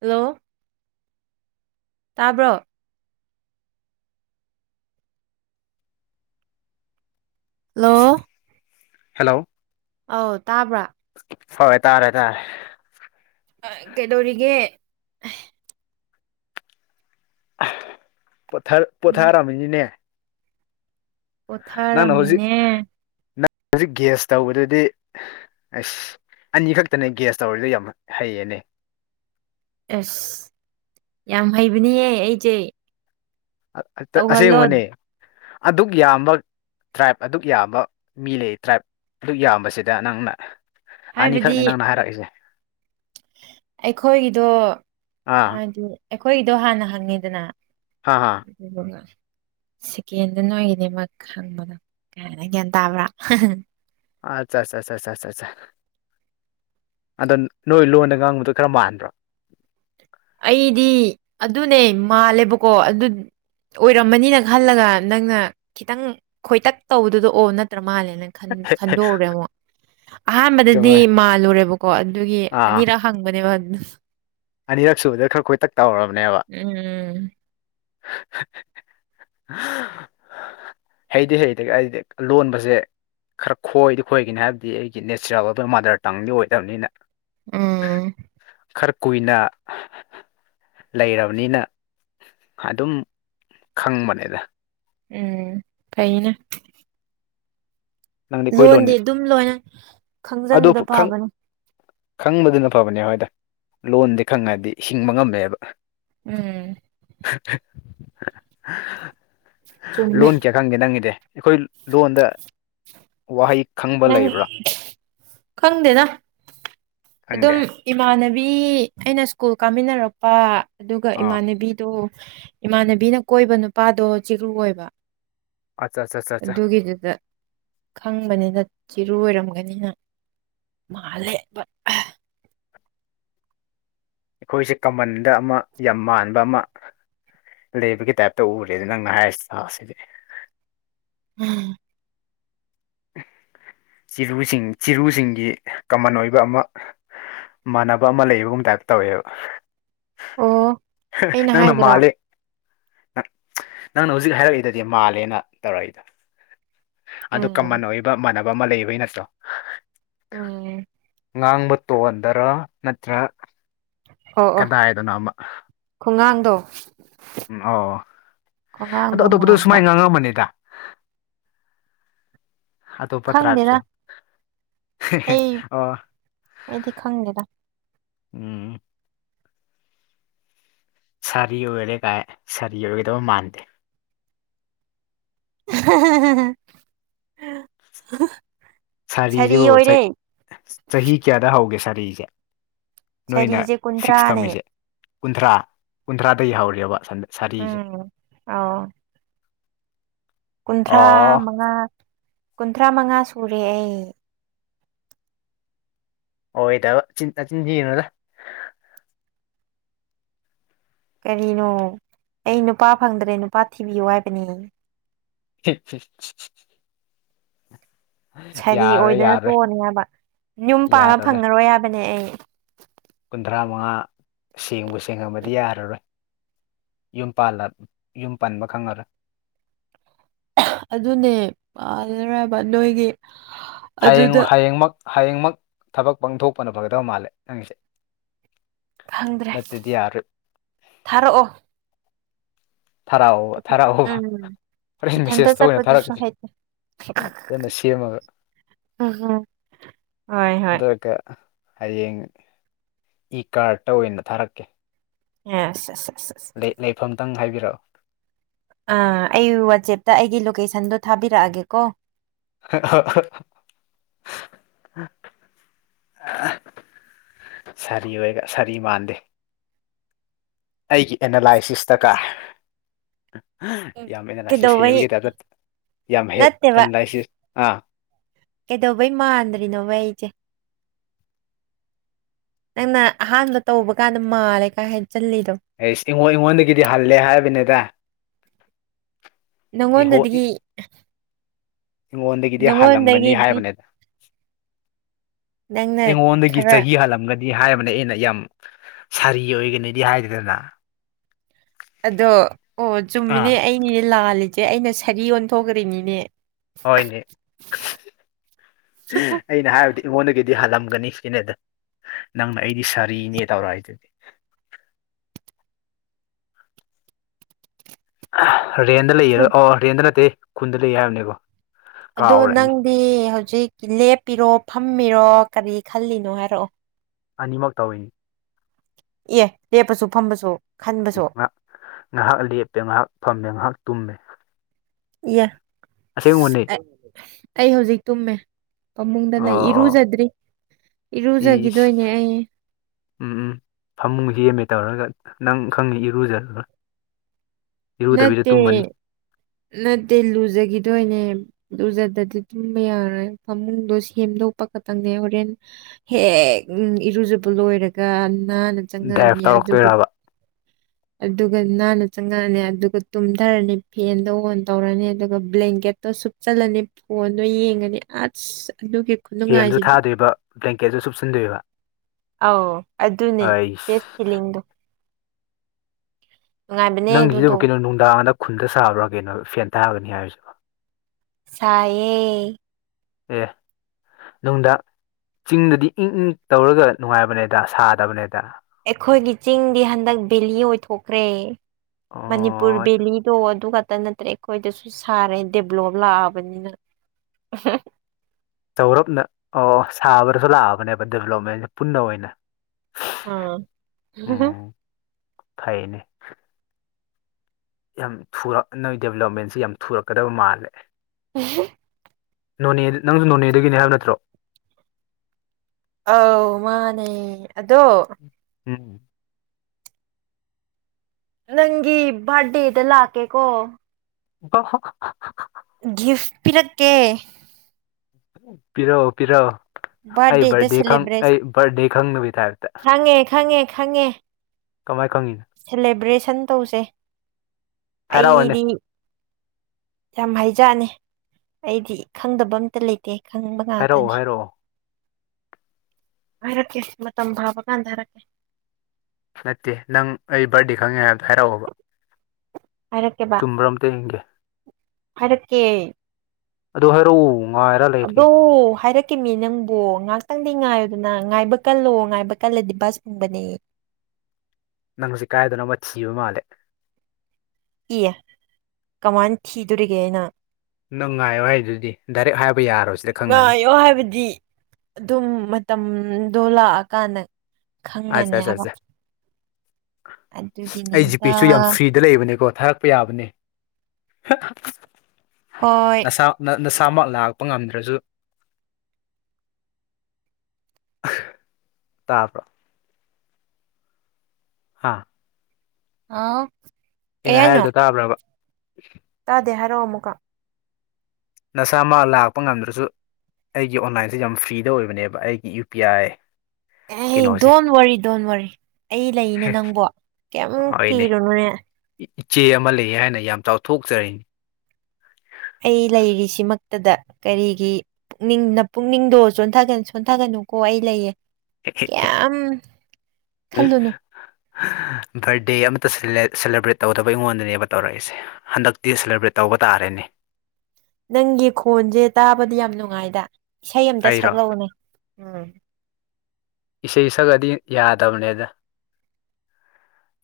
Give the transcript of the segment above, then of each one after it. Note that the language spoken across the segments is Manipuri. ꯍꯜꯂꯣ ꯇꯥꯕ꯭ꯔꯣ ꯍꯜꯂꯣ ꯍꯜꯂꯣ ꯑꯧ ꯇꯥꯕ꯭ꯔꯥ ꯍꯣꯏ ꯇꯥꯔꯦ ꯇꯥꯔꯦ ꯑ ꯀꯩꯗꯧꯔꯤꯒꯦ ꯎꯝ ꯄꯣꯊꯥꯔꯝꯃꯤꯅꯤꯅꯦ ꯅꯪꯅ ꯍꯧꯖꯤꯛ ꯄꯣꯊꯥꯔꯝꯃꯤꯅꯦ ꯅꯪ ꯍꯧꯖꯤꯛ ꯒ꯭ꯌꯥꯁ ꯇꯧꯕꯗꯨꯗꯤ ꯑꯁ ꯑꯅꯤ ꯈꯛꯇꯅꯦ ꯒ꯭ꯌꯥꯁ ꯇꯧꯔꯤꯗ ꯌꯥꯝ ꯍꯩꯌꯦꯅꯦ ꯑꯁ ꯌꯥꯝ ꯍꯩꯕꯅꯤꯍꯦ ꯑꯩꯁꯦ ꯇꯧꯍꯜꯂꯣ ꯑꯁꯦꯡꯕꯅꯦ ꯑꯗꯨꯛ ꯌꯥꯝꯕ ꯇ꯭ꯔꯥꯏꯕ ꯑꯗꯨꯛ ꯌꯥꯝꯕ ꯃꯤ ꯂꯩ ꯇ꯭ꯔꯥꯏꯞ ꯑꯗꯨꯛ ꯌꯥꯝꯕꯁꯤꯗ ꯅꯪꯅ ꯍꯥꯏꯕꯗꯤ ꯑꯅꯤꯈꯛꯅꯦ ꯅꯪꯅ ꯍꯥꯏꯔꯛꯏꯁꯦ ꯑꯩꯈꯣꯏꯒꯤꯗꯣ ꯑꯥ ꯍꯥꯏꯗꯤ ꯑꯩꯈꯣꯏꯗꯣ ꯍꯥꯟꯅ ꯍꯪꯉꯤꯗꯅ ꯑꯥ [inaudible] ꯁꯦꯀꯦꯟꯗꯨ ꯅꯣꯏꯒꯤꯅꯤꯃꯛ ꯍꯪꯕꯗꯣ ꯀꯩꯅ ꯒ꯭ꯌꯥꯟ ꯇꯥꯕ꯭ꯔꯥ ꯑꯆꯥ ꯆꯥ ꯆꯥ ꯆꯥ ꯆꯥ ꯑꯗꯣ ꯅꯣꯏ ꯂꯣꯟꯗ ꯉꯥꯡꯕꯗꯣ ꯈꯔ ꯃꯥꯟꯕ꯭ꯔꯣ ꯃꯤꯗꯤ ꯑꯗꯨꯅꯦ ꯃꯥꯜꯂꯦꯕꯀꯣ ꯑꯗꯨ ꯑꯣꯏꯔꯝꯃꯅꯤꯅ ꯈꯜꯂꯒ ꯅꯪꯅ ꯈꯤꯇꯪ ꯈꯣꯏꯇꯛ ꯇꯧꯕꯗꯨꯗ ꯑꯣ ꯅꯠꯇ꯭ꯔ ꯃꯥꯜꯂꯦ ꯈꯟꯗꯣꯛꯎꯔꯦ ꯑꯃꯨꯛ ꯑꯍꯥꯟꯕꯗꯗꯤ ꯆꯨꯝꯃꯦ ꯃꯥꯜꯂꯨꯔꯦꯕ ꯀꯣ ꯑꯗꯨꯒꯤ ꯑꯅꯤꯔꯛ ꯍꯪꯕꯅꯦꯕ [inaudible] ꯑꯅꯤꯔꯛꯁꯨꯗ ꯈꯔ ꯈꯣꯏ ꯇꯠ ꯎꯝ ꯎꯝ ꯍꯩꯗꯤ ꯍꯩꯗꯤ ꯑꯩꯗꯤ ꯂꯣꯟꯕꯁꯦ ꯈꯔ ꯈꯣꯏꯗꯤ ꯈꯣꯏꯒꯅꯤ ꯍꯥꯏꯕꯗꯤ ꯑꯩꯒꯤ ꯅꯦꯆꯔꯦꯜ ꯑꯣꯏꯕ ꯃꯥꯗꯔ ꯇꯪꯗꯤ ꯑꯣꯏꯗꯕꯅꯤꯅ ꯎꯝ ꯈꯔꯛ ꯀꯨꯏꯅ ꯂꯩꯔꯕꯅꯤꯅ ꯑꯗꯨꯝ ꯈꯪꯕꯅꯤꯗ ꯎꯝ ꯀꯩꯩꯅ ꯅꯪꯗꯤ ꯑꯩꯈꯣꯏ ꯂꯣꯟ ꯂꯣꯟꯗꯤ ꯑꯗꯨꯝ ꯂꯣꯏꯅ ꯑꯗꯨ ꯈꯪꯖꯤꯟꯕꯗ ꯄꯥꯕꯅꯦ ꯈꯪꯕꯗꯨꯅ ꯐꯕꯅꯦ ꯍꯣꯏꯗ ꯂꯣꯟꯗꯤ ꯈꯪꯉꯗꯤ ꯍꯤꯡꯕ ꯉꯝꯃꯦꯕ ꯎꯝ [inaudible] ꯆꯨꯝꯃꯦ ꯂꯣꯟ ꯀꯦ ꯈꯪꯒꯦ ꯅꯪꯒꯤꯗꯤ ꯑꯩꯈꯣꯏ ꯂꯣꯟꯗ ꯋꯥꯍ ꯏ ꯅꯪ ꯈꯪꯗꯦꯅ ꯈꯪꯗꯦ ꯑꯗꯨꯝ ꯏꯃꯥꯟꯅꯕꯤ ꯕꯤ ꯑꯩꯅ ꯁ꯭ꯀꯨꯜ ꯀꯥꯃꯤꯟꯅꯔꯛꯄ ꯑꯗꯨꯒ ꯑꯥ ꯏꯃꯥꯟꯅꯕꯤꯗꯣ ꯏꯃꯥꯟꯅꯕꯤꯅ ꯀꯣꯏꯕ ꯅꯨꯄꯥꯗꯣ ꯆꯤꯔꯨ ꯑꯣꯏꯕ ꯑꯆꯥ ꯆꯥꯆꯥꯆꯥ ꯑꯗꯨꯒꯤꯗꯨꯗ ꯈꯪꯕꯅꯤꯅ ꯆꯤꯔꯨ ꯑꯣꯏꯔꯝꯒꯅꯤꯅ ꯃꯥꯜꯂꯦꯕ ꯑꯩꯈꯣꯏꯁꯦ ꯀꯃꯟꯅ ꯗ ꯑꯃ ꯌꯥꯝ ꯃꯥꯟꯕ ꯑꯃ ꯂꯩꯕꯒꯤ ꯇꯥꯏꯞꯇ ꯎꯔꯦ ꯑꯗꯨ ꯅꯪꯅ ꯍꯥꯏꯔꯤꯁꯤ ꯑꯁꯤꯗꯤ ꯎꯝ ꯆꯤꯔꯨꯁꯤꯡ ꯆꯤꯔꯨꯁꯤꯡꯒꯤ ꯀꯃꯟ ꯑꯣꯏꯕ ꯑꯃ ꯃꯥꯟꯅꯕ ꯑꯃ ꯂꯩꯕꯒꯨꯝ ꯇꯥꯏꯞ ꯇꯧꯋꯦꯕ ꯑꯣ ꯑꯩꯅ ꯅꯪ ꯅ ꯍꯥꯏꯗ꯭ꯔꯣ ꯃꯥꯂꯦ ꯅꯪꯅ ꯍꯧꯖꯤꯛ ꯍꯥꯏꯔꯛꯏꯗꯗꯤ ꯃꯥꯜꯂꯦꯅ ꯇꯧꯔꯛꯏꯗꯣ ꯑꯗꯨ ꯎꯝ ꯀꯃꯟ ꯑꯣꯏꯕ ꯃꯥꯟꯅ ꯑꯃ ꯂꯩꯕꯩ ꯅꯠꯇ꯭ꯔꯣ ꯎꯝ ꯉꯥꯡꯕ ꯇꯣꯟꯗꯔ ꯅꯠꯇ꯭ꯔ ꯀꯗꯥꯏꯗꯅꯣ ꯑꯃ ꯈꯨꯉꯥꯡꯗꯣ ꯎꯝ ꯑꯣ ꯑꯗꯣ ꯈꯣꯡꯒꯥꯡꯗꯣ ꯑꯇꯣꯞꯄꯗ ꯃꯥꯟꯕ ꯁꯨꯃꯥꯏꯅ ꯉꯥꯡꯉꯝꯕꯅꯤꯗ ꯑꯇꯣꯞꯄ ꯈꯪꯗꯦꯗ ꯇ꯭ꯔꯥꯏꯞꯁꯨ ꯑꯩ ꯑꯣ ꯑꯩꯗꯤ ꯈꯪꯗꯦꯗ ꯎꯝ ꯁꯥꯔꯤ ꯑꯣꯏꯔꯦ ꯀꯥꯏ ꯁꯥꯔꯤ ꯑꯣꯏꯒꯗꯧꯕ ꯃꯥꯟꯗꯦ [unintelligible] ꯁꯥꯔꯤ ꯁꯥꯔꯤꯁꯤꯕꯨ ꯑꯣꯏꯔꯦ ꯆꯍꯤ ꯀꯌꯥꯗ ꯍꯧꯒꯦ ꯁꯥꯔꯤ ꯔꯤꯖꯦ ꯁꯥꯔꯤꯁꯦ ꯀꯨꯟꯊ꯭ꯔꯥꯅꯦ ꯀꯨꯟꯊ꯭ꯔꯥ ꯀꯨꯟꯊ꯭ꯔꯥꯗꯩ ꯌꯥꯍꯎꯔꯤꯕ ꯎꯝ ꯑꯎ ꯀꯨꯟꯊ꯭ꯔꯥ ꯑꯣ ꯃꯉꯥ ꯀꯨꯟꯊ꯭ꯔꯥ ꯃꯉꯥ ꯁꯨꯔꯦ ꯑꯩ ꯑꯣꯏꯗꯕ ꯆꯤꯟ ꯅꯆꯤꯟꯊꯤꯅꯨꯗ ꯀꯔꯤꯅꯣ ꯑꯩ ꯅꯨꯄꯥ ꯐꯪꯗ꯭ꯔꯦ ꯅꯨꯄꯥ ꯊꯤꯕꯤꯌꯨ ꯍꯥꯏꯕꯅꯤ [unintelligible] ꯁꯥꯔꯤ ꯌꯥꯔꯣꯏ ꯑꯣꯏꯗꯅ ꯌꯥꯔꯣꯏ ꯇꯣꯛꯑꯅꯤ ꯍꯥꯏꯕ ꯌꯨꯝ ꯄꯥꯟꯕ ꯌꯥꯔꯔꯣꯏ ꯐꯪꯉꯔꯣꯏ ꯍꯥꯏꯕꯅꯦ ꯑꯩ ꯀꯨꯟꯊ꯭ꯔꯥ ꯃꯉꯥ ꯁꯦꯡꯕꯨ ꯁꯦꯡꯉꯝꯃꯗꯤ ꯌꯥꯔꯔꯣꯏ ꯌꯨꯝ ꯄꯥꯜꯂ ꯄꯥꯟꯕ ꯈꯪꯉꯔꯣꯏ ꯑꯗꯨꯅꯦ ꯄꯥꯜꯂꯔꯣꯏ ꯍꯥꯏꯕ ꯅꯣꯏꯒꯤ ꯍꯌꯦꯡ ꯑꯗꯨꯗ ꯍꯌꯦꯡꯃꯛ ꯍꯌꯦꯡꯃꯛ ꯊꯕꯛ ꯄꯥꯡꯊꯣꯛꯄꯅ ꯐꯒꯗꯕ ꯃꯥꯜꯂꯦ ꯅꯪꯒꯤꯁꯦ ꯐꯪꯗ꯭ꯔꯦ ꯅꯠꯇ꯭ꯔꯗꯤ ꯌꯥꯔꯣꯏ ꯊꯥꯔꯛꯑꯣ ꯊꯥꯔꯛꯑꯣ ꯊꯥꯔꯛꯑꯣꯕ ꯎꯝ ꯍꯣꯔꯦꯟ ꯏꯊꯟꯇ ꯃꯦꯁꯦꯖ ꯇ ꯑꯣꯏꯅ ꯆꯠꯄꯗꯨꯁꯨ ꯊꯥꯔꯛꯀꯦ ꯍꯩꯇꯦ ꯐꯖꯅ ꯁꯦꯝꯃꯒ ꯎꯝ ꯎꯝ ꯍꯣꯏ ꯍꯣꯏ ꯑꯗꯨꯒ ꯍꯌꯦꯡ ꯏ ꯀꯥꯔꯠꯇ ꯑꯣꯏꯅ ꯊꯥꯔꯛꯀꯦ [unintelligible] ꯂꯩꯐꯝ ꯇꯪ ꯍꯥꯏꯕꯤꯔ [inaudible] ꯑꯥ ꯑꯩ ꯋꯥꯆꯦꯞꯇ ꯑꯩꯒꯤ ꯂꯣꯀꯦꯁꯟꯗꯣ ꯊꯥꯕꯤꯔꯛꯑꯒꯦꯀꯣ ꯁꯥꯔꯤ ꯑꯣꯏꯒ ꯁꯥꯔꯤ ꯃꯥꯟꯗꯦ ꯑꯩꯒꯤ ꯑꯦꯅꯥꯂꯥꯏꯁꯤꯁꯇ ꯀꯥꯔ ꯌꯥꯝ ꯑꯦꯅꯥꯂꯥꯏꯁꯤꯁ ꯀꯩꯗꯧꯕꯩ ꯍꯩꯕꯒꯤ ꯇꯥꯏꯞꯇ ꯌꯥꯝ ꯍꯦ ꯅꯠꯇꯦꯕ ꯑꯦꯅꯥꯂꯥꯏꯁꯤꯁ ꯑꯥ ꯀꯩꯗꯧꯕꯩ ꯃꯥꯟꯗ꯭ꯔꯤꯅꯣꯕ ꯑꯩꯁꯦ ꯅꯪꯅ ꯑꯍꯥꯟꯕ ꯇꯧꯕ ꯀꯥꯟꯗ ꯃꯥꯜꯂꯦ ꯀꯥꯏ ꯍꯥꯏ ꯑꯩ ꯏꯉꯣꯟ ꯑꯩꯉꯣꯟꯗꯒꯤꯗꯤ ꯍꯜꯂꯦ ꯍꯥꯏꯕꯅꯤꯗ ꯏꯍꯣ ꯅꯪꯉꯣꯟꯗꯗꯒꯤ ꯑꯩꯉꯣꯟꯗꯒꯤꯗꯤ ꯍꯥꯜꯂꯝꯒꯅꯤ ꯍꯥꯏꯕꯅꯤꯗ ꯅꯪꯅ ꯑꯩꯉꯣꯟꯗꯒꯤ ꯈꯔ ꯆꯍꯤ ꯍꯜꯂꯝꯒꯅꯤ ꯍꯥꯏꯔꯕꯅꯦ ꯑꯩꯅ ꯌꯥꯝ ꯁꯥꯔꯤ ꯑꯣꯏꯒꯅꯤꯗꯤ ꯍꯥꯏꯗꯦꯗꯅ ꯑꯗꯣ ꯑꯣ ꯑꯥ ꯆꯨꯝꯃꯤꯅꯦ ꯑꯩꯅꯤꯗꯤ ꯂꯥꯜꯂꯤ ꯆꯦ ꯑꯩꯅ ꯁꯔꯤ ꯑꯣꯟꯊꯣꯛꯈ꯭ꯔꯤꯅꯤꯅꯦ ꯍꯣꯏꯅꯦ ꯑꯩꯅ ꯍꯥꯏꯕꯗꯤ ꯑꯩꯉꯣꯟꯗꯒꯤꯗꯤ ꯍꯥꯜꯂꯝꯒꯅꯤ ꯁꯤꯅꯦꯗ ꯅꯪꯅ ꯑꯩꯗꯤ ꯁꯥꯔꯤꯅꯦ ꯇꯧꯔꯛꯢꯗꯨꯗꯤ꯫ [inaudible] ꯔꯦꯟꯗ ꯂꯩꯌꯦꯔ ꯍꯣꯏ ꯑꯣ ꯔꯦꯟꯗ ꯅꯠꯇꯦ ꯈꯨꯟꯗ ꯂꯩ ꯍꯥꯏꯕꯅꯦꯕꯣ ꯑꯗꯣ ꯅꯪꯗꯤ ꯍꯧꯖꯤꯛ ꯂꯦꯞꯄꯤꯔꯣ ꯐꯝ ꯃꯤꯔꯣ ꯀꯔꯤ ꯈꯜꯂꯤꯅꯣ ꯍꯥꯏꯔꯛꯑꯣ ꯑꯅꯤꯃꯛ ꯇꯧꯋꯤꯅꯤ ꯑꯦ ꯂꯦꯞꯄꯁꯨ ꯐꯝꯕꯁꯨ ꯈꯟꯕꯁꯨ ꯉꯍ ꯉꯥꯏꯍꯥꯛ ꯂꯦꯞꯄꯦ ꯉꯥꯏꯍꯥꯛ ꯐꯝꯃꯦ ꯉꯥꯏꯍꯥꯛ ꯇꯨꯝꯃꯦ ꯌꯦ ꯑꯁꯦꯡꯕꯅꯦ [inaudible] ꯑꯩ ꯍꯧꯖꯤꯛ ꯇꯨꯝꯃꯦ ꯄꯥꯃꯨꯡꯗ ꯂꯩ ꯑꯣ ꯏꯔꯨꯖꯗ꯭ꯔꯤ ꯏꯔꯨꯖꯈꯤꯗꯣꯏꯅꯦ ꯏꯁ ꯑꯩ ꯎꯝ ꯎꯝ ꯐꯃꯨꯡ ꯍꯦꯝꯃꯦ ꯇꯧꯔꯒ ꯅꯪ ꯈꯪꯅꯤ ꯏꯔꯨꯖꯔꯒ ꯏꯔꯨꯗꯕꯤꯗ ꯅꯠꯇꯦ ꯇꯨꯝꯃꯅꯤ ꯅꯠꯇꯦ ꯂꯨꯖꯈꯤꯗꯣꯏꯅꯦ ꯂꯨꯖꯗꯗꯤ ꯇꯨꯝꯕ ꯌꯥꯔꯣꯏ ꯐꯃꯨꯡꯗꯣ ꯁꯦꯝꯗꯣꯛꯄ ꯈꯛꯇꯪꯅꯦ ꯍꯣꯔꯦꯟ ꯍꯦꯛ ꯏꯔꯨꯖꯕ ꯂꯣꯏꯔꯒ ꯅꯍꯅ ꯗꯥꯏꯞ ꯆꯪꯉꯑꯅꯤ ꯑꯗꯨꯕꯨ ꯇꯧꯔꯛꯇꯣꯏꯔꯕ ꯑꯗꯨꯒ ꯅꯥꯟꯅ ꯆꯪꯉꯛꯑꯅꯤ ꯑꯗꯨꯒ ꯇꯨꯝꯊꯔꯅꯤ ꯐꯦꯟ ꯗꯣ ꯑꯣꯟ ꯇꯧꯔꯅꯤ ꯑꯗꯨꯒ ꯕ꯭ꯂꯦꯡꯀꯦꯠꯇꯣ ꯁꯨꯞꯆꯜꯂꯅꯤ ꯐꯣꯟꯗꯣ ꯌꯦꯡꯉꯅꯤ ꯑꯁ ꯑꯗꯨꯒꯤ ꯐꯦꯟꯁꯨ ꯈꯨꯅꯨꯡꯉꯥꯏꯁꯤꯗꯤ ꯊꯥꯗꯣꯏꯕ ꯕ꯭ꯂꯦꯡꯀꯦꯠꯁꯨ ꯁꯨꯞꯆꯤꯟꯗꯣꯏꯕ ꯑꯥꯎ ꯑꯗꯨꯅꯦ ꯑꯩꯁ ꯕꯦꯁꯇ ꯐꯤꯂꯤꯡꯗꯣ ꯅꯨꯡꯉꯥꯏꯕꯅꯦ ꯑꯗꯨꯗꯣ ꯅꯪꯁꯤꯗꯤꯕꯨ ꯀꯩꯅꯣ ꯅꯨꯡꯗꯥꯡꯗ ꯈꯨꯟꯗ ꯁꯥꯕ꯭ꯔꯥ ꯀꯩꯅꯣ ꯐꯦꯟ ꯊꯥꯒꯅꯤ ꯍꯥꯏꯔꯤꯁꯤꯕ ꯁꯌꯦꯌꯦ ꯑꯦ ꯅꯨꯡꯗ ꯆꯤꯡꯗꯗꯤ ꯏꯪ ꯏꯪ ꯇꯧꯔꯒ ꯅꯨꯡꯉꯥꯏꯕꯅꯦꯗ ꯁꯥꯗꯕꯅꯦꯗ ꯑꯦꯈꯣꯏꯒꯤ ꯆꯤꯡꯗꯤ ꯍꯟꯗꯛ ꯕꯦꯂꯤ ꯑꯣꯏꯊꯣꯛꯈ꯭ꯔꯦ ꯃꯅꯤꯄꯨꯔ ꯑꯣ ꯕꯤꯂꯤꯗꯣ ꯑꯗꯨ ꯇ ꯅꯠꯇ꯭ꯔꯦ ꯑꯩꯈꯣꯏꯗꯁꯨ ꯁꯥꯔꯦ ꯗꯦꯚꯂꯣꯞ ꯂꯥꯛꯑꯕꯅꯤꯅ ꯆꯥꯎꯧꯔꯞꯅ ꯑꯣ ꯑꯣ ꯁꯥꯕꯗꯁꯨ ꯂꯥꯛꯑꯕꯅꯦꯕ ꯗꯦꯕꯂꯞꯃꯦꯟꯁꯦ ꯄꯨꯟꯅ ꯑꯣꯏꯅ ꯑꯥ ꯎꯝ ꯐꯩꯅꯦ ꯌꯥꯝ ꯊꯨꯔꯛ ꯅꯣꯏ ꯗꯦꯕꯂꯞꯃꯦꯟꯁꯤꯦ ꯌꯥꯝ ꯊꯨꯔꯛꯀꯗꯕ ꯃꯥꯜꯂꯦ [unintelligible] ꯅꯣꯅꯦ ꯅꯪꯁꯨ ꯅꯣꯅꯦꯗꯒꯤꯅꯦ ꯍꯥꯏꯕ ꯅꯠꯇ꯭ꯔꯣ ꯑꯥꯎ ꯃꯥꯅꯦ ꯑꯗꯣ ꯎꯝ ꯅꯪꯒꯤ ꯕꯥꯔꯗꯦꯗ ꯂꯥꯛꯀꯦ ꯀꯣ [inaudible] ꯒꯤꯐ ꯄꯤꯔꯛꯀꯦ ꯄꯤꯔꯣ ꯄꯤꯔꯣ ꯑꯩ ꯕꯥꯔꯗꯦꯗ ꯕꯥꯔꯗꯦ ꯈꯪ ꯁꯦꯂꯦꯕ꯭ꯔꯦꯠ ꯑꯩ ꯕꯥꯔꯗꯦ ꯈꯪꯅꯕꯤ ꯇꯥꯏꯞ ꯈꯪꯉꯦ ꯈꯪꯉꯦ ꯈꯪꯉꯦ ꯈꯪꯉꯦ ꯀꯃꯥꯏ ꯈꯪꯉꯤꯕ ꯁꯟ ꯇꯧꯁꯦ ꯍꯥꯏꯔꯛꯑꯣꯅꯦ ꯑꯩꯗꯤ ꯌꯥꯝ ꯍꯥꯏꯖꯅꯦ ꯑꯩꯗꯤ ꯈꯪꯗꯕ ꯑꯝꯇ ꯂꯩꯇꯦ ꯈꯪꯕ ꯍꯥꯏꯔꯛꯑꯣ ꯉꯥꯛꯇꯅꯦ ꯍꯥꯏꯔꯛꯑꯣ ꯍꯥꯏꯔꯛꯀꯦ ꯃꯇꯝ ꯐꯥꯕ ꯀꯥꯟꯗ ꯍꯥꯏꯔꯛꯀꯦ ꯅꯠꯇꯦ ꯅꯪ ꯑꯩ ꯕꯥꯔꯗꯦ ꯈꯪꯉꯦ ꯍꯥꯏꯕꯗꯣ ꯍꯥꯏꯔꯛꯑꯣꯕ ꯍꯥꯏꯔꯛꯀꯦꯕ ꯆꯨꯝꯕ꯭ꯔ ꯑꯃꯝꯇ ꯌꯦꯡꯒꯦ ꯍꯥꯏꯔꯛꯀꯦ ꯑꯗꯨ ꯍꯥꯏꯔꯛꯎ ꯉꯥꯏꯔ ꯂꯩꯔꯦ ꯀꯤꯃꯤ ꯅꯪꯕꯨ ꯉꯥꯏꯍꯥꯛꯇꯪꯗꯤ ꯉꯥꯏꯌꯨꯗꯅ ꯉꯥꯏꯕ ꯀꯜꯂꯣ ꯉꯥꯏꯕ ꯀꯜꯂꯗꯤ ꯕꯁ ꯎꯪꯕꯅꯦ ꯅꯪ ꯍꯧꯖꯤꯛ ꯀꯥꯏꯗꯅꯣ ꯑꯃ ꯊꯤꯕ ꯃꯥꯜꯂꯦ ꯏꯌꯦ ꯀꯃꯥꯏꯅ ꯊꯤꯗꯣꯔꯤꯒꯦ ꯑꯩꯅ ꯅꯪ ꯉꯥꯏꯌꯣ ꯍꯥꯏꯗꯨꯗꯤ ꯗꯥꯏꯔꯦꯛ ꯍꯥꯏꯕ ꯌꯥꯔꯣꯏ ꯁꯤꯗ ꯈꯪꯉꯅꯤ ꯉꯥꯏꯌꯣ ꯍꯥꯏꯕꯗꯤ ꯑꯗꯨꯝ ꯃꯇꯝ ꯗꯣꯂꯛꯑꯥ ꯀꯥꯟꯗ ꯈꯪꯒꯅꯤ ꯑꯠꯆꯥ ꯑꯠꯆꯥ ꯍꯥꯏꯕ ꯑꯠꯆꯥ ꯑꯩ ꯑꯗꯨꯒꯤꯅꯤꯗ ꯖꯤꯄꯦꯁꯨ ꯌꯥꯝ ꯐ꯭ꯔꯤꯗ ꯂꯩꯕꯅꯦꯀꯣ ꯊꯥꯔꯛꯄ ꯌꯥꯕꯅꯦ ꯍꯣꯏ ꯅꯁꯥ ꯅ ꯅꯁꯥꯃꯛ ꯂꯥꯛꯄ ꯉꯝꯗ꯭ꯔꯁꯨ ꯇꯥꯕ꯭ꯔꯣ ꯍꯥꯥ ꯑꯥ ꯑꯩꯅ ꯍꯥꯏꯔꯤꯗꯣ ꯇꯥꯕ꯭ꯔꯥꯕ [inaudible] ꯇꯥꯗꯦ ꯍꯥꯢꯔꯛꯑꯣ ꯑꯃꯃꯨꯀ ꯅꯁꯥꯃꯛ ꯂꯥꯛꯄ ꯉꯝꯗ꯭ꯔꯁꯨ ꯑꯩꯒꯤ ꯑꯣꯟꯂꯥꯏꯟꯖꯦ ꯌꯥꯝ ꯐ꯭ꯔꯤꯗ ꯑꯣꯏꯕꯅꯦꯕ ꯑꯩꯒꯤ ꯌꯨ ꯄꯤ ꯑꯥꯏ ꯑꯦ ꯀꯩꯅꯣꯁꯦ ꯗꯣꯟ ꯋꯥꯔꯤ ꯗꯣꯟ ꯋꯥꯔꯤ ꯑꯩ ꯂꯩꯅꯦ ꯅꯪꯕꯣ ꯀꯃ ꯀ ꯍꯣꯏꯅꯦ ꯔꯣꯅꯅꯦ ꯏꯆꯦ ꯑꯃ ꯂꯩꯌꯦ ꯍꯥꯏꯅ ꯌꯥꯝ ꯆꯥꯎꯊꯣꯛꯆꯔꯤꯅꯤ ꯑꯩ ꯂꯩꯔꯤꯁꯤꯃꯛꯇꯗ ꯀꯔꯤꯒꯤ ꯄꯨꯛꯅꯤꯡꯅ ꯄꯨꯛꯅꯤꯡꯗꯣ ꯁꯣꯟꯊꯒꯅꯨꯀꯣ ꯑꯩ ꯂꯩꯌꯦ ꯀꯌꯥꯝ ꯈꯜꯂꯨꯅꯣ ꯕꯥꯔꯗꯦ ꯑꯃꯇ ꯁꯦꯂꯦꯕ꯭ꯔꯦꯠ ꯇꯧꯗꯕ ꯑꯩꯉꯣꯟꯗꯅꯦꯕ ꯇꯧꯔꯛꯏꯁꯦ ꯍꯟꯗꯛꯇꯤ ꯁꯦꯂꯦꯕ꯭ꯔꯦꯠ ꯇꯧꯕ ꯇꯥꯔꯦꯅꯦ ꯅꯪꯒꯤ ꯈꯣꯟꯁꯦ ꯇꯥꯕꯗꯤ ꯌꯥꯝ ꯅꯨꯡꯉꯥꯏꯗ ꯏꯁꯩ ꯑꯃꯝꯇ ꯑꯩꯔꯣ ꯁꯛꯂꯛꯎꯅꯦ ꯎꯝ ꯏꯁꯩ ꯁꯛꯑꯗꯤ ꯌꯥꯗꯕꯅꯦꯗ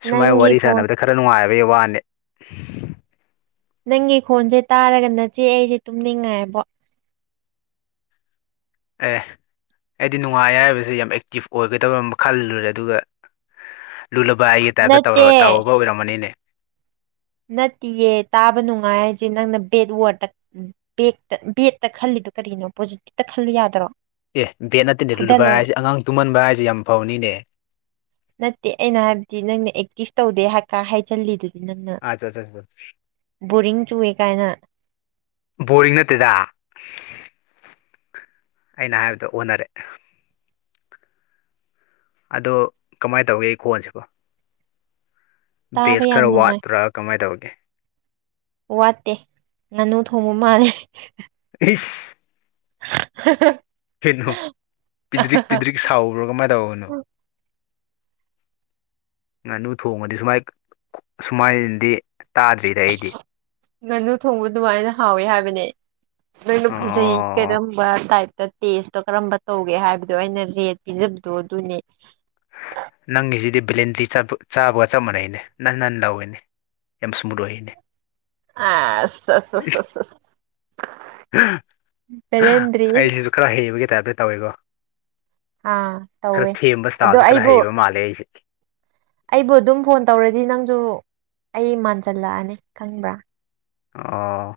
ꯁꯨꯃꯥꯏ ꯅꯪꯒꯤ ꯋꯥꯔꯤ ꯈꯣꯟ ꯁꯥꯟꯅꯕꯗ ꯈꯔ ꯅꯨꯡꯉꯥꯏꯕ ꯋꯥꯅꯦ ꯅꯪꯒꯤ ꯈꯣꯟꯖꯦ ꯇꯥꯔꯒ ꯅꯆꯦ ꯑꯩꯁꯦ ꯇꯨꯝꯅꯤꯡꯉꯛꯑꯦꯕꯣ ꯑꯦ ꯑꯩꯗꯤ ꯅꯨꯡꯉꯥꯏ ꯍꯥꯏꯕꯁꯖꯦ ꯌꯥꯝ ꯑꯦꯛꯇꯤꯐ ꯑꯣꯏꯒꯗꯕ ꯑꯃ ꯈꯜꯂꯨꯔꯦ ꯑꯗꯨꯒ ꯂꯨꯂꯕꯥꯢꯒꯤ ꯇꯥꯏꯞꯇ ꯅꯠꯇꯦ ꯇꯧꯔ ꯇꯧꯔꯒ ꯑꯣꯏꯔꯝꯃꯅꯤꯅꯦ ꯅꯠꯇꯤꯌꯦ ꯇꯥꯕ ꯅꯨꯡꯉꯥꯏ ꯍꯥꯏꯁꯦ ꯅꯪꯅ ꯕꯦꯠ ꯋꯥꯔꯗ ꯕꯦꯠ ꯕꯦꯠꯇ ꯈꯜꯂꯤꯗꯣ ꯀꯔꯤꯅꯣ ꯄꯣꯖꯤꯇꯤꯞꯇ ꯈꯜꯂꯨ ꯌꯥꯗꯔꯣ ꯑꯦ ꯕꯦꯠ ꯅꯠꯇꯦꯅꯦ ꯂꯨꯨꯕ ꯍꯥꯏꯁꯦ ꯑꯉꯥꯡ ꯇꯨꯝꯍꯟꯕ ꯍꯥꯏꯁꯦ ꯌꯥꯝ ꯐꯥꯎꯅꯤꯅꯦ ꯅꯠꯇꯦ ꯑꯩꯅ ꯍꯥꯏꯕꯗꯤ ꯅꯪꯅ ꯑꯦꯛꯇꯤꯐ ꯇꯧꯗꯦ ꯍꯥꯢ ꯀ ꯍꯥꯢꯖꯜꯂꯤꯗꯨ ꯑꯆꯥ ꯑꯠꯆꯥ ꯕꯣꯔꯤꯡ ꯆꯨꯑꯦ ꯀꯥꯏꯅ ꯕꯣꯔꯤꯡ ꯅꯠꯇꯦꯗ ꯑꯩꯅ ꯍꯥꯏꯕꯗꯣ ꯑꯣꯟꯅꯔꯦ ꯑꯗꯣ ꯀꯃꯥꯏꯅ ꯇꯧꯒꯦ ꯑꯩ ꯀꯣꯟꯁꯤꯕ ꯇꯥꯕ ꯕꯦꯁ ꯌꯥꯝ ꯈꯔ ꯅꯨꯡꯉꯥꯏ ꯋꯥꯠꯄ꯭ꯔꯥ ꯀꯃꯥꯏꯅ ꯇꯧꯒꯦ ꯑꯦ ꯋꯥꯠꯇꯦ ꯉꯥꯅꯨ ꯊꯣꯡꯕ ꯃꯥꯜꯂꯦ ꯍꯤꯁ [inaudible] ꯀꯩꯅꯣ ꯄꯤꯗ꯭ꯔꯤꯛ ꯄꯤꯗ꯭ꯔꯤꯛ ꯁꯥꯎꯕ꯭ꯔꫭ ꯀꯃꯥꯏꯅ ꯇꯧꯕꯅꯣ ꯉꯥꯅꯨ ꯊꯣꯡꯉꯗꯤ ꯁꯨꯃꯥꯏ ꯈꯨ ꯁꯨꯃꯥꯏꯅꯗꯤ ꯇꯥꯗ꯭ꯔꯤꯗ ꯑꯩꯗꯤ ꯃꯦꯅꯨ ꯊꯣꯡꯕ ꯑꯗꯨꯃꯥꯏꯅ ꯍꯥꯎꯋꯤ ꯍꯥꯏꯕꯅꯦ ꯅꯣꯏꯅ ꯐꯪꯖꯩ ꯑꯣ ꯀꯔꯝꯕ ꯇꯥꯏꯞ ꯇꯦꯁꯇꯣ ꯀꯔꯝꯕ ꯇꯧꯒꯦ ꯍꯥꯏꯕꯗꯣ ꯑꯩꯅ ꯔꯦꯠ ꯄꯤꯖꯕꯗꯣ ꯑꯗꯨꯅꯦ ꯅꯪꯒꯤꯁꯤꯗꯤ ꯕꯦꯂꯦꯟꯗ꯭ꯔꯤ ꯆꯕ ꯆꯥꯕꯒ ꯆꯞ ꯃꯥꯟꯅꯩꯅꯦ ꯅꯥꯟ ꯅꯥꯟ ꯂꯥꯎꯏꯤꯅꯦ ꯌꯥꯝ ꯁꯃꯨꯠ ꯑꯣꯏꯌꯦꯅꯦ ꯑꯁ ꯁ ꯁꯁ ꯁꯁ ꯕꯦꯂꯦꯟꯗ꯭ꯔꯤ ꯑꯩꯁꯤꯁꯨ ꯈꯔ ꯍꯩꯕꯒꯤ ꯇꯥꯏꯞꯇ ꯇꯧꯋꯦꯀꯣ ꯑꯥ ꯈꯔ ꯇꯧꯋꯦ ꯊꯦꯝꯕ ꯑꯗꫭ ꯏꯁꯇꯥꯏꯜꯁꯦ ꯈꯔ ꯑꯩꯕꯨ ꯍꯩꯕ ꯃꯥꯜꯂꯦ ꯑꯩꯁꯦ ꯑꯩꯕꯨ ꯑꯗꯨꯝ ꯐꯣꯟ ꯇꯧꯔꯗꯤ ꯅꯪꯁꯨ ꯑꯩ ꯃꯥꯟꯁꯤꯜꯂꯛꯑꯅꯤ ꯈꯪꯕ꯭ꯔꯥ ꯑꯣ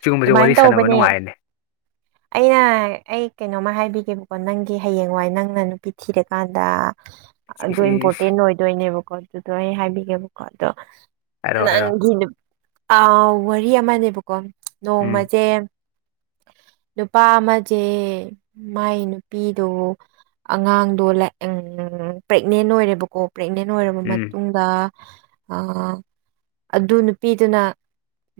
ꯁꯤꯒꯨꯝꯕꯁꯦ ꯑꯗꯨꯃꯥꯏꯅ ꯋꯥꯔꯤ ꯁꯥꯅꯕ ꯇꯧꯕꯅꯦ ꯅꯨꯡꯉꯥꯏ ꯑꯦꯅꯦ ꯑꯩꯅ ꯑꯩ ꯀꯩꯅꯣꯝꯃ ꯍꯥꯏꯕꯤꯒꯦꯕꯀꯣ ꯅꯪꯒꯤ ꯍꯌꯦꯡꯋꯥꯏ ꯅꯪꯅ ꯅꯨꯄꯤ ꯊꯤꯔꯀꯥꯟꯗ ꯏꯁ ꯑꯗꯣ ꯏꯁ ꯏꯁ ꯏꯝꯄꯣꯔꯇꯦꯟ ꯑꯣꯏꯗꯣꯏꯅꯦꯕꯀꯣ ꯑꯗꯨꯗꯣ ꯑꯩ ꯍꯥꯏꯕꯤꯒꯦꯕꯀꯣ ꯑꯗꯣ ꯍꯥꯏꯔꯣ ꯍꯥꯏꯔꯣ ꯅꯪꯒꯤ ꯅꯨ ꯑ ꯋꯥꯔꯤ ꯑꯃꯅꯦꯕꯀꯣ ꯎꯝ ꯅꯣꯡꯃꯖꯦ ꯅꯨꯄꯥ ꯑꯃꯁꯦ ꯃꯥꯏ ꯅꯨꯄꯤꯗꯣ ꯑꯉꯥꯡꯗꯣ ꯂꯦ ꯄ꯭ꯔꯦꯒꯅꯦꯟ ꯑꯣꯏꯔꯦꯕꯀꯣ ꯄ꯭ꯔꯦꯒꯅꯦꯟ ꯑꯣꯏꯔꯕ ꯎꯝ ꯃꯇꯨꯡꯗ ꯑꯥ ꯑꯗꯨ ꯅꯨꯄꯤꯗꯨꯅ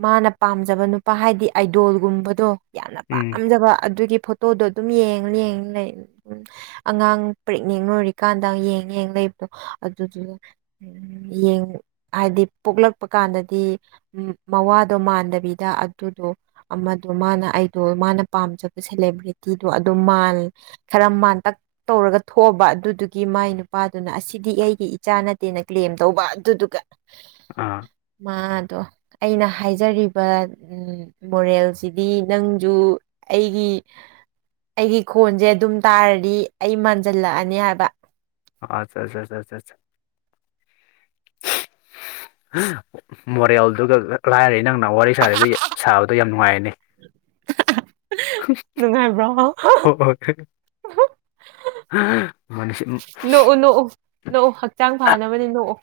ꯃꯥꯅ ꯄꯥꯝꯖꯕ ꯅꯨ ꯄꯥ ꯍꯥꯏꯗꯤ ꯑꯥꯏꯗꯣꯜꯒꯨꯝꯕꯗꯣ ꯌꯥꯝꯅ ꯎꯝ ꯄꯥꯝꯖꯕ ꯑꯗꯨꯒꯤ ꯐꯣꯇꯣꯗꯣ ꯑꯗꯨꯝ ꯌꯦꯡ ꯌꯦꯡꯉ ꯂꯩ ꯑꯉꯥꯡ ꯄ꯭ꯔꯦꯒꯅꯦꯟ ꯑꯣꯏꯔꯤꯀꯥꯟꯗ ꯌꯦꯡ ꯌꯦꯡ ꯂꯩꯕꯗꯣ ꯑꯗꯨꯗꯨꯗ ꯎꯝ ꯌꯦꯡ ꯍꯥꯏꯗꯤ ꯄꯣꯛꯂꯛꯄ ꯀꯥꯟꯗꯗꯤ ꯃꯋꯥꯗꯣ ꯃꯥꯟꯗꯕꯤꯗ ꯑꯗꯨꯗꯣ ꯑꯃꯗꯣ ꯃꯥꯅ ꯑꯥꯏꯗꯣꯜ ꯃꯥꯅ ꯄꯥꯝꯖꯕ ꯁꯦꯂꯦꯕ꯭ꯔꯤꯇꯤꯗꯣ ꯑꯗꫭ ꯃꯥꯥꯜ ꯈꯔ ꯃꯥꯥꯟꯇꯛ ꯇꯧꯔꯒ ꯊꯣꯛꯑꯕ ꯑꯗꯨꯗꯨꯒꯤ ꯃꯥꯏ ꯅꯨꯄꯥꯗꯨꯅ ꯑꯁꯤꯗꯤ ꯑꯩꯒꯤ ꯏꯆꯥ ꯅꯠꯇꯦꯅ ꯀ꯭ꯂꯦꯝ ꯇꯧꯕ ꯑꯗꯨꯗꯨꯒ ꯑꯥ ꯃꯥ ꯗꫭ ꯑꯩꯅ ꯍꯥꯏꯖꯔꯤꯕ ꯎꯝ ꯃꯣꯔꯦꯜꯁꯤꯗꯤ ꯅꯪꯁꯨ ꯑꯩꯒꯤ ꯑꯩꯒꯤ ꯈꯣꯟꯁꯦ ꯑꯗꯨꯝ ꯇꯥꯔꯗꯤ ꯑꯩ ꯃꯥꯟꯁꯤꯜꯂꯛꯑꯅꯤ ꯍꯥꯏꯕ ꯑꯆꯥ ꯁꯥ ꯁꯥ ꯁꯥ ꯃꯣꯔꯦꯜꯗꯨꯒ ꯀꯔꯥꯏꯗꯩ ꯅꯪ ꯋꯥꯔꯤ ꯁꯥꯔꯤꯕꯒꯤ ꯁꯥꯕ ꯌꯥꯝ ꯅꯨꯡꯉꯥꯏꯌꯦꯅꯦ ꯅꯨꯡꯉꯥꯏꯕ꯭ꯔꯣ ꯍ ꯍꯣꯏ ꯃꯅꯤꯁꯤ ꯅꯣꯛꯎ ꯑꯣꯐ